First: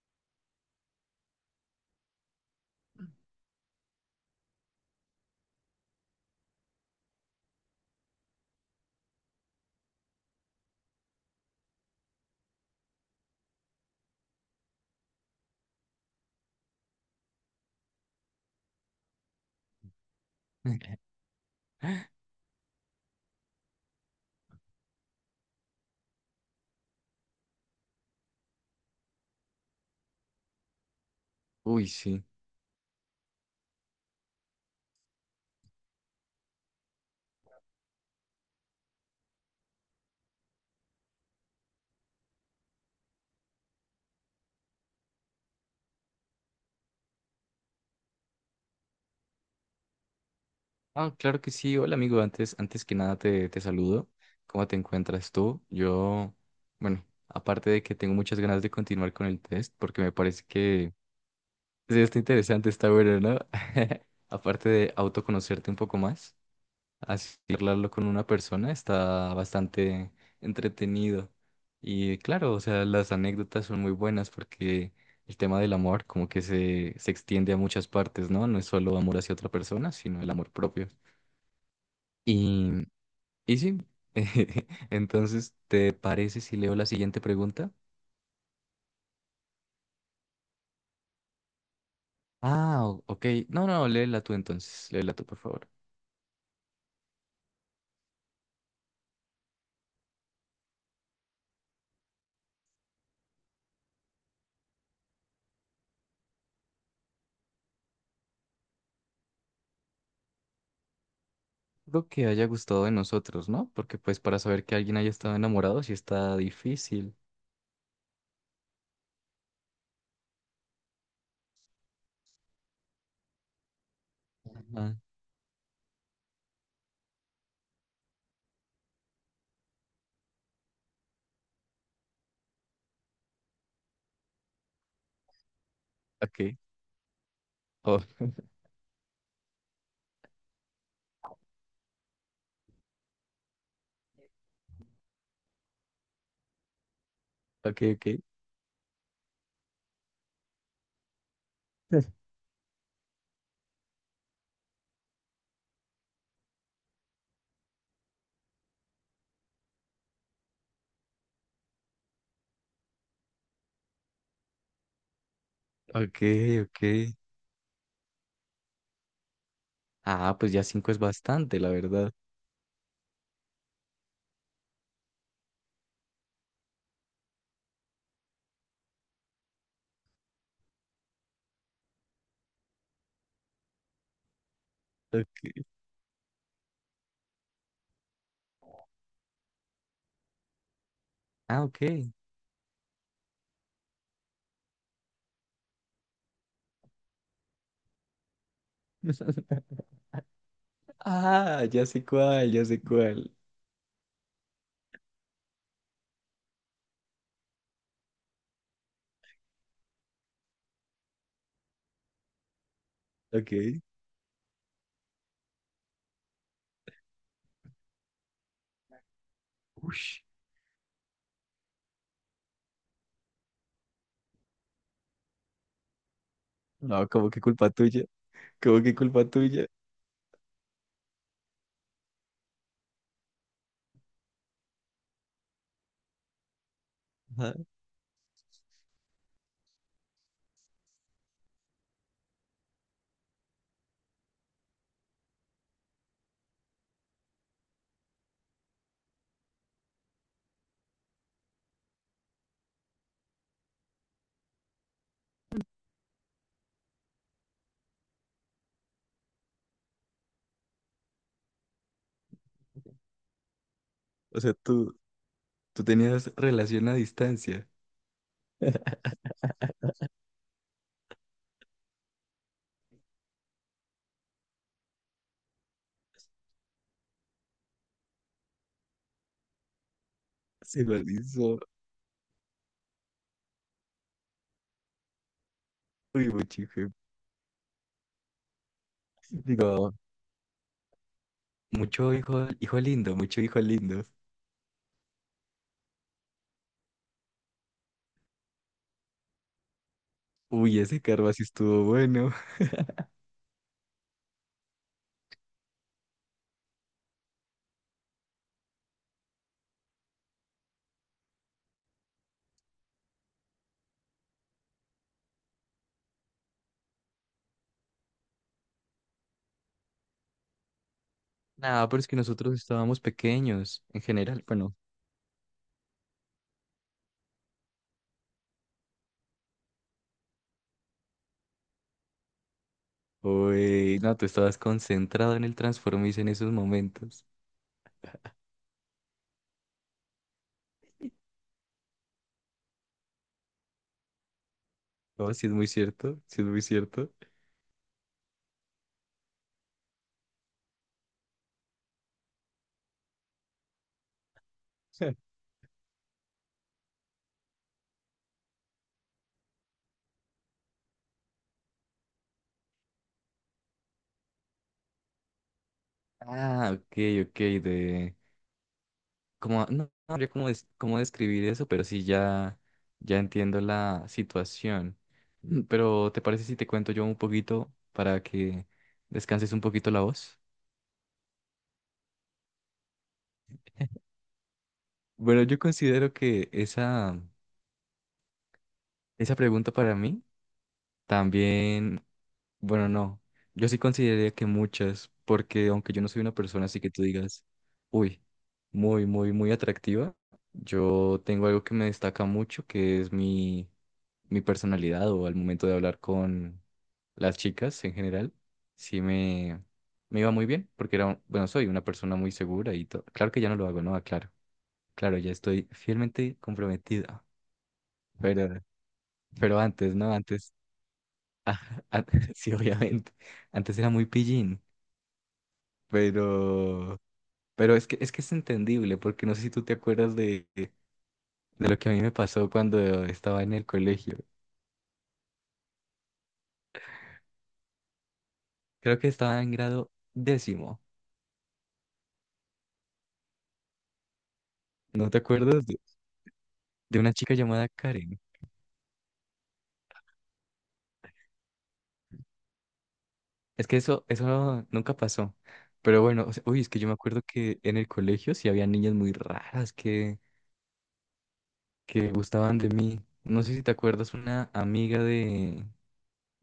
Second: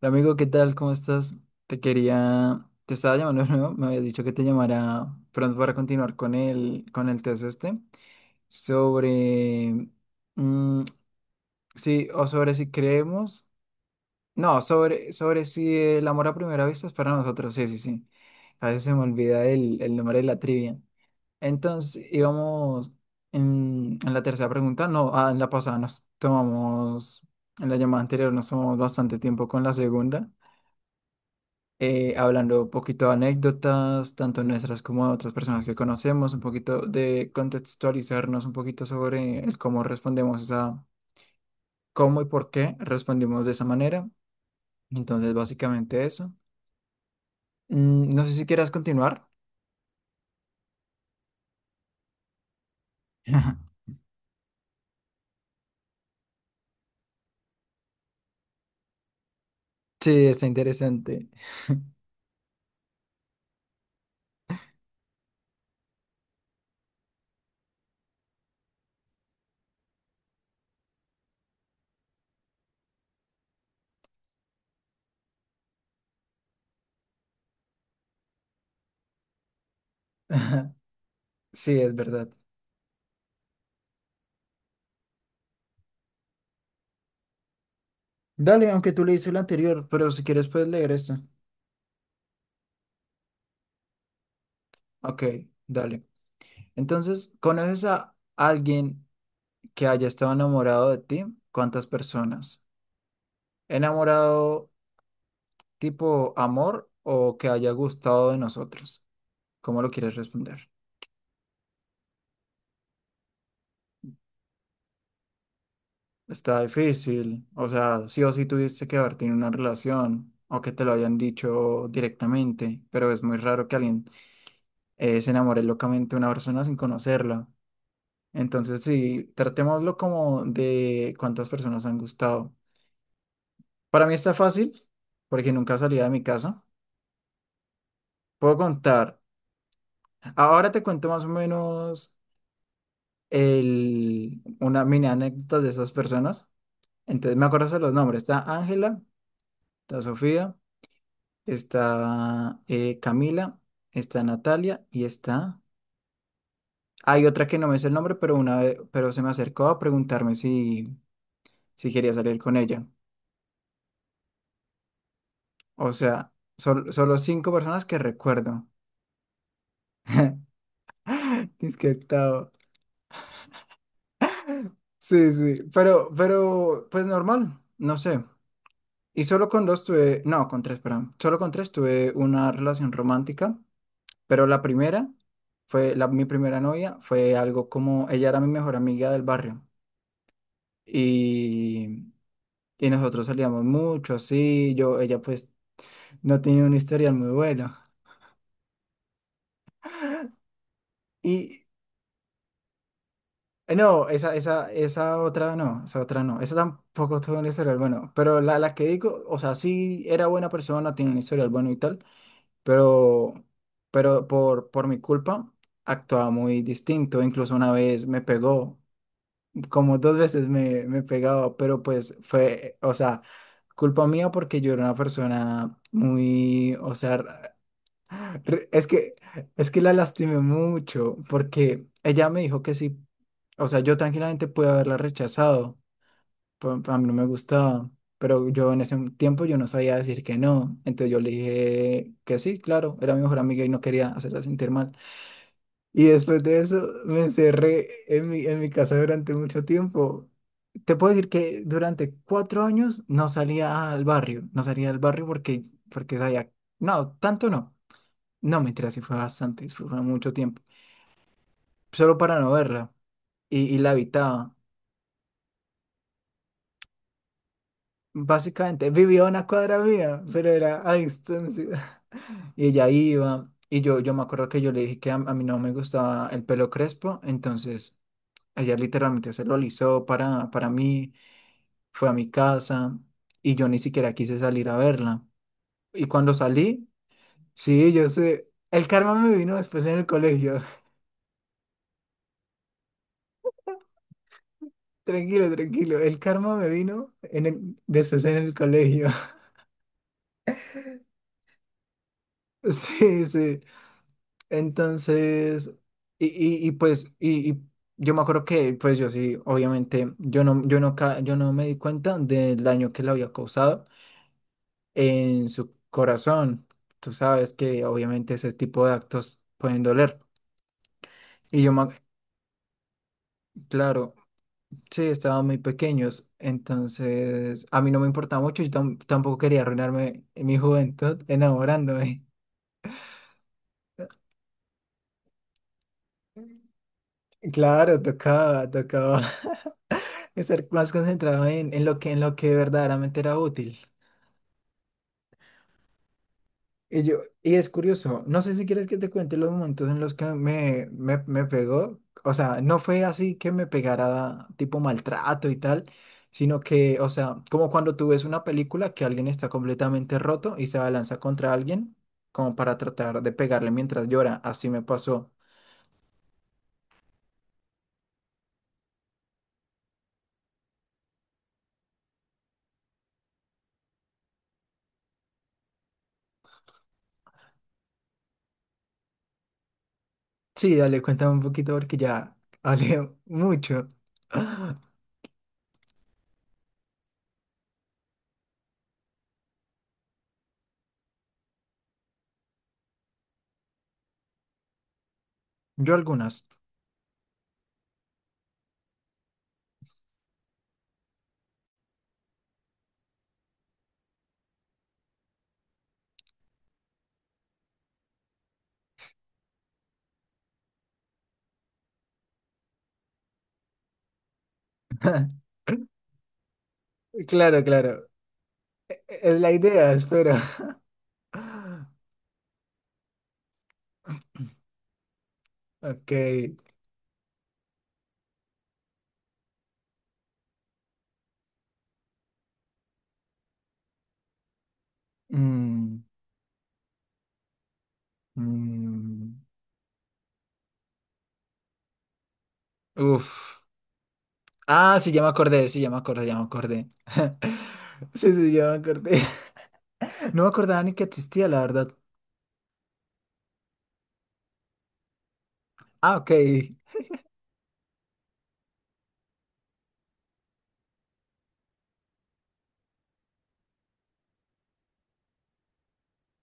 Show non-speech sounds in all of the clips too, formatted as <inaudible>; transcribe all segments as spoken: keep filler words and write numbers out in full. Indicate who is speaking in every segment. Speaker 1: Hola, Amigo, ¿qué tal? ¿Cómo estás? Te quería, te estaba llamando <laughs> de nuevo, me habías dicho que te llamara pronto para continuar con el, con el test este, sobre, mm, sí, o sobre si creemos, no, sobre, sobre si el amor a primera vista es para nosotros, sí, sí, sí, a veces se me olvida el, el nombre de la trivia.
Speaker 2: <laughs>
Speaker 1: Entonces, íbamos en, en la tercera pregunta, no, ah, en la pasada nos tomamos, en la llamada anterior nos tomamos bastante tiempo con la segunda.
Speaker 2: Uy,
Speaker 1: Eh,
Speaker 2: sí.
Speaker 1: hablando un poquito de anécdotas, tanto nuestras como de otras personas que conocemos, un poquito de contextualizarnos un poquito sobre el cómo respondemos a cómo y por qué respondimos de esa manera. Entonces, básicamente eso. Mm, no sé si quieras continuar.
Speaker 2: Ah, claro que sí. Hola, amigo. Antes, antes que nada te, te
Speaker 1: <laughs>
Speaker 2: saludo. ¿Cómo te encuentras tú? Yo, bueno, aparte de que tengo muchas ganas de continuar con el test, porque me
Speaker 1: Sí,
Speaker 2: parece
Speaker 1: está
Speaker 2: que
Speaker 1: interesante.
Speaker 2: sí, está interesante, está bueno, ¿no? <laughs> Aparte de autoconocerte un poco más. Así hablarlo con una persona está bastante entretenido. Y claro, o sea, las anécdotas son muy buenas porque el tema del amor como que se, se extiende a muchas partes, ¿no? No es solo amor hacia otra persona, sino el amor
Speaker 1: <laughs>
Speaker 2: propio.
Speaker 1: Sí, es verdad.
Speaker 2: Y, y sí, <laughs> entonces, ¿te parece si leo la siguiente pregunta?
Speaker 1: Dale, aunque tú leíste el anterior, pero si quieres puedes leer esta.
Speaker 2: Ah, o- ok. No, no, léela tú entonces, léela
Speaker 1: Ok,
Speaker 2: tú, por favor.
Speaker 1: dale. Entonces, ¿conoces a alguien que haya estado enamorado de ti? ¿Cuántas personas? ¿Enamorado tipo amor o que haya gustado de nosotros? ¿Cómo lo quieres responder?
Speaker 2: Lo que haya gustado de nosotros, ¿no? Porque pues para saber que alguien haya estado enamorado sí está
Speaker 1: Está
Speaker 2: difícil.
Speaker 1: difícil, o sea, sí o sí tuviste que haber tenido una relación o que te lo hayan dicho directamente, pero es muy raro que alguien
Speaker 2: Ah,
Speaker 1: eh, se enamore locamente de una persona sin conocerla. Entonces, sí, tratémoslo como de cuántas personas han gustado. Para mí está fácil porque nunca salía de mi
Speaker 2: ok.
Speaker 1: casa.
Speaker 2: Oh,
Speaker 1: Puedo contar. Ahora te cuento más o menos. El, una mini anécdota de esas personas. Entonces me acuerdo de
Speaker 2: ok,
Speaker 1: los
Speaker 2: ok.
Speaker 1: nombres. Está Ángela, está Sofía,
Speaker 2: <laughs>
Speaker 1: está eh, Camila, está Natalia y está... Hay otra que no me sé el nombre, pero una vez, pero se me acercó a preguntarme si, si quería salir con ella. O
Speaker 2: Ok,
Speaker 1: sea,
Speaker 2: ok.
Speaker 1: sol- solo cinco personas que recuerdo.
Speaker 2: Ah, pues
Speaker 1: <laughs>
Speaker 2: ya cinco es bastante, la
Speaker 1: Disque
Speaker 2: verdad.
Speaker 1: octavo. Sí, sí, pero, pero, pues normal, no sé. Y solo con dos tuve, no, con tres, perdón. Solo con tres tuve una relación romántica. Pero la primera
Speaker 2: Ok.
Speaker 1: fue, la, mi primera novia fue algo como, ella era mi mejor amiga del barrio
Speaker 2: Ah, ok.
Speaker 1: y, y nosotros salíamos mucho, así, yo, ella pues no tenía un historial muy bueno.
Speaker 2: <laughs>
Speaker 1: Y
Speaker 2: Ah, ya sé cuál, ya sé cuál.
Speaker 1: eh, no, esa, esa, esa otra no, esa otra no, esa tampoco tuvo un historial bueno, pero la, la que digo, o sea, sí era buena persona, tiene un historial bueno y tal, pero,
Speaker 2: Ok.
Speaker 1: pero por, por mi culpa actuaba muy distinto, incluso una vez me pegó. Como dos
Speaker 2: Ush.
Speaker 1: veces me, me pegaba, pero pues fue, o sea, culpa mía porque yo era una persona muy, o
Speaker 2: No,
Speaker 1: sea,
Speaker 2: como que
Speaker 1: r-
Speaker 2: culpa tuya.
Speaker 1: r-
Speaker 2: Como
Speaker 1: es
Speaker 2: que
Speaker 1: que,
Speaker 2: culpa tuya.
Speaker 1: es que la lastimé mucho porque ella me dijo que sí, o sea, yo tranquilamente pude haberla rechazado, pa- pa- a mí no me
Speaker 2: Ajá.
Speaker 1: gustaba, pero yo en ese tiempo yo no sabía decir que no, entonces yo le dije que sí, claro, era mi mejor amiga y no quería hacerla sentir mal. Y después de eso me encerré en mi, en mi casa durante mucho tiempo. Te puedo decir que durante cuatro años no salía al barrio, no salía al barrio porque, porque sabía, no, tanto no, no, mentira, sí fue bastante, fue fue mucho tiempo, solo para no verla y, y la
Speaker 2: O sea,
Speaker 1: habitaba.
Speaker 2: tú, tú tenías relación a distancia.
Speaker 1: Básicamente vivía a una cuadra mía, pero era a distancia. <laughs> Y ella iba, y yo, yo me acuerdo que yo le dije que a, a mí no me gustaba el pelo crespo, entonces ella literalmente se lo alisó para, para
Speaker 2: Se lo
Speaker 1: mí
Speaker 2: hizo.
Speaker 1: fue a mi casa y yo ni siquiera quise salir a verla. Y
Speaker 2: Uy,
Speaker 1: cuando
Speaker 2: mucho
Speaker 1: salí,
Speaker 2: hijo.
Speaker 1: sí, yo sé, el karma me vino después
Speaker 2: Digo,
Speaker 1: en el colegio.
Speaker 2: mucho hijo, hijo lindo, mucho hijo lindo.
Speaker 1: <laughs> Tranquilo, tranquilo, el karma me vino en el- después en el colegio. <laughs>
Speaker 2: Uy, ese karma sí estuvo bueno. <laughs>
Speaker 1: Sí, sí. Entonces, y, y, y pues, y, y yo me acuerdo que, pues yo sí, obviamente, yo no, yo no, ca- yo no me di cuenta del daño que le había causado en su corazón. Tú sabes que obviamente ese tipo de actos pueden doler. Y yo, me-
Speaker 2: Nada, pero es que nosotros estábamos pequeños, en
Speaker 1: claro,
Speaker 2: general. Bueno,
Speaker 1: sí, estaban muy pequeños, entonces a mí no me importaba mucho, yo tam- tampoco quería arruinarme mi juventud enamorándome. <laughs>
Speaker 2: uy, no, tú estabas concentrado en el Transformice en esos momentos.
Speaker 1: Claro, tocaba, tocaba <laughs> estar más concentrado en, en lo que, en lo que verdaderamente era útil.
Speaker 2: Oh, sí es muy cierto, sí es muy
Speaker 1: Y
Speaker 2: cierto.
Speaker 1: yo, y es curioso, no sé si quieres que te cuente los momentos en los que me, me, me pegó. O sea, no fue así que me pegara tipo
Speaker 2: <laughs>
Speaker 1: maltrato y tal, sino que, o sea, como cuando tú ves una película que alguien está completamente roto y se abalanza contra alguien, como para tratar de pegarle mientras llora. Así me pasó.
Speaker 2: Ah, ok, ok, de... Como, no, no habría cómo, des- cómo describir eso, pero sí ya, ya entiendo la situación. Mm, Pero, ¿te parece si te cuento yo un poquito para que descanses un poquito la voz?
Speaker 1: Sí, dale, cuéntame un poquito porque ya hablé mucho. <laughs>
Speaker 2: Bueno, yo considero que esa, esa pregunta para mí también bueno, no. Yo sí consideraría que muchas, porque aunque
Speaker 1: Yo
Speaker 2: yo no soy una
Speaker 1: algunas.
Speaker 2: persona así que tú digas, uy, muy, muy, muy atractiva, yo tengo algo que me destaca mucho, que es mi, mi personalidad o al momento de hablar con las chicas en general, sí me, me iba muy bien, porque era, un- bueno, soy una persona muy segura y todo. Claro que ya no lo hago, ¿no? Claro, claro, ya
Speaker 1: <laughs>
Speaker 2: estoy fielmente comprometida,
Speaker 1: Claro, claro.
Speaker 2: pero,
Speaker 1: e, Es la
Speaker 2: pero
Speaker 1: idea,
Speaker 2: antes, ¿no?
Speaker 1: espero.
Speaker 2: Antes,
Speaker 1: <laughs>
Speaker 2: <laughs> ah, an- sí, obviamente, antes era muy pillín.
Speaker 1: Ok.
Speaker 2: Pero, pero es que, es que es entendible, porque no sé si tú te acuerdas de, de lo que a mí me pasó cuando estaba en el colegio.
Speaker 1: mm,
Speaker 2: Creo que
Speaker 1: Mm,
Speaker 2: estaba en grado décimo.
Speaker 1: uf. Ah,
Speaker 2: ¿No
Speaker 1: sí,
Speaker 2: te
Speaker 1: ya me
Speaker 2: acuerdas
Speaker 1: acordé,
Speaker 2: de,
Speaker 1: sí, ya me acordé, ya me acordé.
Speaker 2: de una chica
Speaker 1: <laughs>
Speaker 2: llamada Karen?
Speaker 1: Sí, sí, ya me acordé. <laughs> No me acordaba ni que existía, la verdad.
Speaker 2: Es que eso, eso nunca pasó. Pero
Speaker 1: Ah,
Speaker 2: bueno,
Speaker 1: ok.
Speaker 2: o sea, uy, es que yo me acuerdo que en el colegio sí había niñas muy raras que, que gustaban de mí. No sé si te acuerdas una amiga de,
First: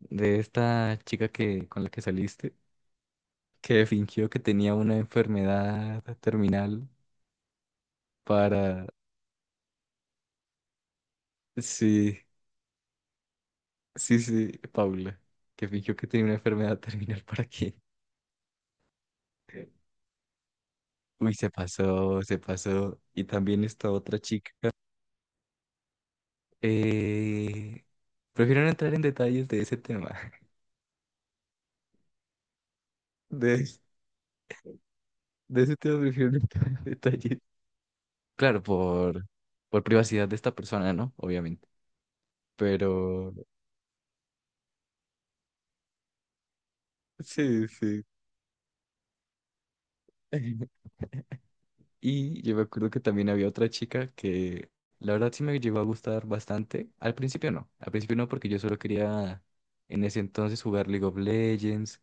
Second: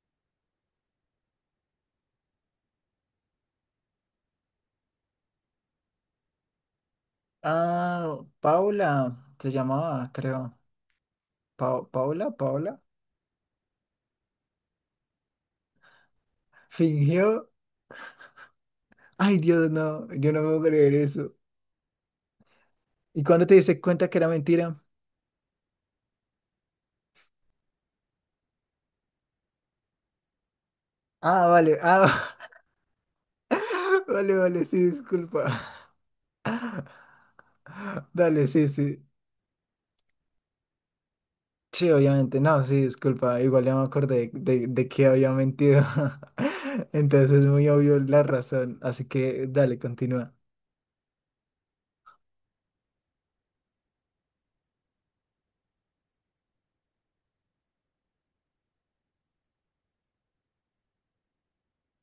Speaker 2: de esta chica que, con la que saliste, que fingió que tenía una enfermedad terminal.
Speaker 1: Ah,
Speaker 2: Para...
Speaker 1: Paula, se llamaba, creo. Pa-
Speaker 2: Sí,
Speaker 1: Paula, Paula.
Speaker 2: sí, sí, Paula, que fingió que tenía una enfermedad <laughs> terminal
Speaker 1: Fingió.
Speaker 2: para... que...
Speaker 1: Ay, Dios, no, yo no me puedo creer
Speaker 2: Uy,
Speaker 1: eso.
Speaker 2: se pasó, se pasó.
Speaker 1: ¿Y
Speaker 2: Y
Speaker 1: cuándo te
Speaker 2: también
Speaker 1: diste
Speaker 2: esta
Speaker 1: cuenta que
Speaker 2: otra
Speaker 1: era
Speaker 2: chica.
Speaker 1: mentira?
Speaker 2: Eh, Prefiero no entrar en detalles de ese tema. <laughs>
Speaker 1: Ah, vale, ah,
Speaker 2: De,
Speaker 1: <laughs> vale, vale, sí, disculpa.
Speaker 2: de ese tema prefiero no <laughs> entrar en detalles.
Speaker 1: <laughs> Dale,
Speaker 2: Claro,
Speaker 1: sí, sí.
Speaker 2: por, por privacidad de esta persona, ¿no? Obviamente.
Speaker 1: Sí, obviamente, no, sí,
Speaker 2: Pero
Speaker 1: disculpa, igual ya me acordé de, de que había mentido. <laughs> Entonces es
Speaker 2: sí,
Speaker 1: muy obvio
Speaker 2: sí.
Speaker 1: la razón, así que dale, continúa.
Speaker 2: <laughs> Y yo me acuerdo que también había otra chica que la verdad sí me llegó a gustar bastante. Al principio no, al principio no porque yo solo quería en ese entonces jugar League of Legends,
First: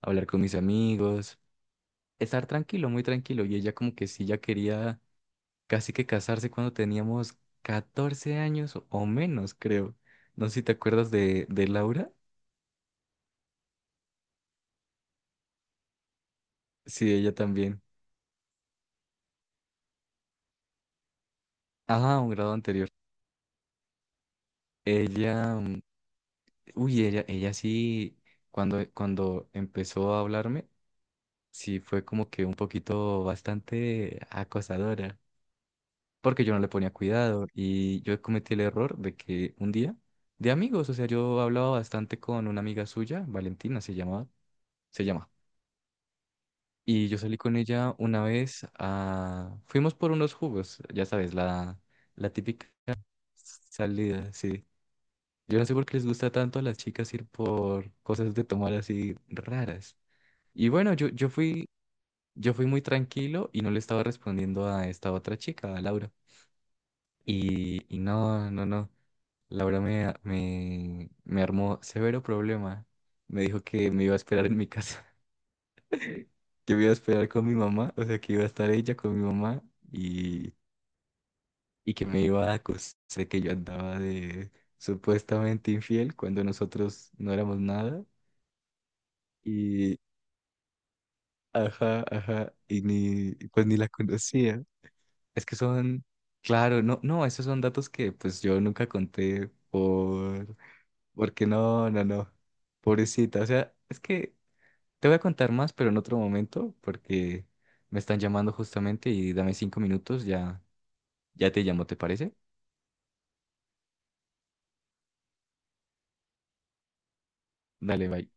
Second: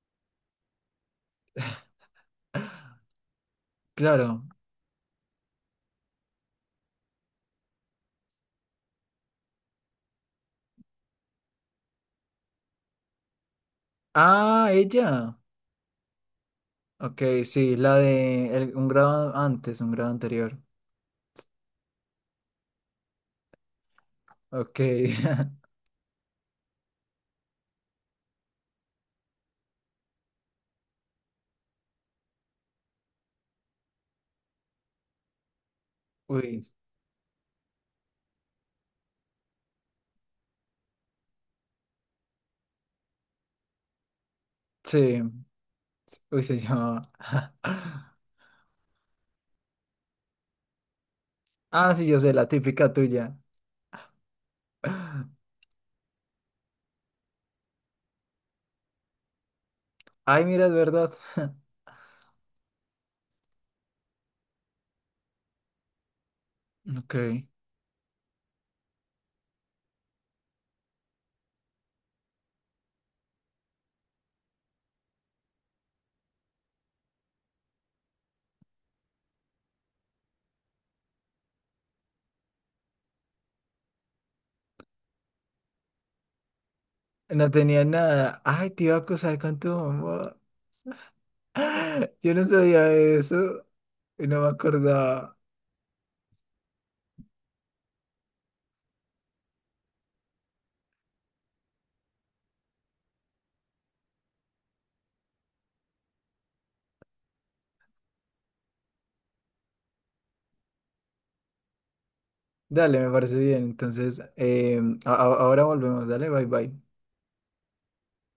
Speaker 2: hablar con mis amigos, estar tranquilo, muy tranquilo. Y ella como que sí ya
Speaker 1: Claro.
Speaker 2: quería casi que casarse cuando teníamos catorce años o o menos, creo. No sé si te acuerdas de, de Laura.
Speaker 1: Ah, ella.
Speaker 2: Sí,
Speaker 1: Ok,
Speaker 2: ella
Speaker 1: sí,
Speaker 2: también.
Speaker 1: la de el- un grado antes, un grado anterior.
Speaker 2: Ajá, un grado anterior.
Speaker 1: Ok.
Speaker 2: Ella,
Speaker 1: <laughs>
Speaker 2: mm, uy, ella, ella sí, cuando, cuando empezó a hablarme. Sí fue como que un poquito bastante acosadora, porque yo no
Speaker 1: Uy,
Speaker 2: le ponía cuidado y yo cometí el error de que un día, de amigos, o sea, yo hablaba bastante con una amiga suya, Valentina se llamaba, se
Speaker 1: sí,
Speaker 2: llama,
Speaker 1: uy, se
Speaker 2: y
Speaker 1: llamaba.
Speaker 2: yo salí con ella
Speaker 1: <laughs>
Speaker 2: una vez a, fuimos por unos jugos, ya sabes, la,
Speaker 1: Ah, sí, yo
Speaker 2: la
Speaker 1: sé, la
Speaker 2: típica
Speaker 1: típica tuya.
Speaker 2: salida, sí.
Speaker 1: <laughs>
Speaker 2: Yo no sé por qué les gusta tanto a las chicas ir por cosas de tomar así raras.
Speaker 1: Ay, mira,
Speaker 2: Y
Speaker 1: es
Speaker 2: bueno, yo,
Speaker 1: verdad.
Speaker 2: yo
Speaker 1: <laughs>
Speaker 2: fui yo fui muy tranquilo y no le estaba respondiendo a esta otra chica, a Laura.
Speaker 1: Ok.
Speaker 2: Y, y no, no, no. Laura me, me, me armó severo problema. Me dijo que me iba a esperar en mi casa, <laughs> que me iba a esperar con mi mamá, o sea, que iba a estar ella con mi mamá y, y que me iba a acusar de que yo andaba de supuestamente infiel cuando nosotros no
Speaker 1: No
Speaker 2: éramos
Speaker 1: tenía
Speaker 2: nada.
Speaker 1: nada. Ay, te iba a acusar con tu
Speaker 2: Y,
Speaker 1: mamá.
Speaker 2: ajá,
Speaker 1: <laughs> Yo no
Speaker 2: ajá, y
Speaker 1: sabía
Speaker 2: ni,
Speaker 1: eso,
Speaker 2: pues ni la
Speaker 1: no me
Speaker 2: conocía.
Speaker 1: acordaba.
Speaker 2: Es que son, claro, no, no, esos son datos que pues yo nunca conté por, porque no, no, no, pobrecita, o sea, es que te voy a contar más, pero en otro momento, porque me están llamando justamente y dame cinco minutos, ya, ya te llamo, ¿te parece?
Speaker 1: Dale, me parece bien. Entonces, em, a- a- ahora volvemos. Dale, bye bye.
Speaker 2: Dale, bye.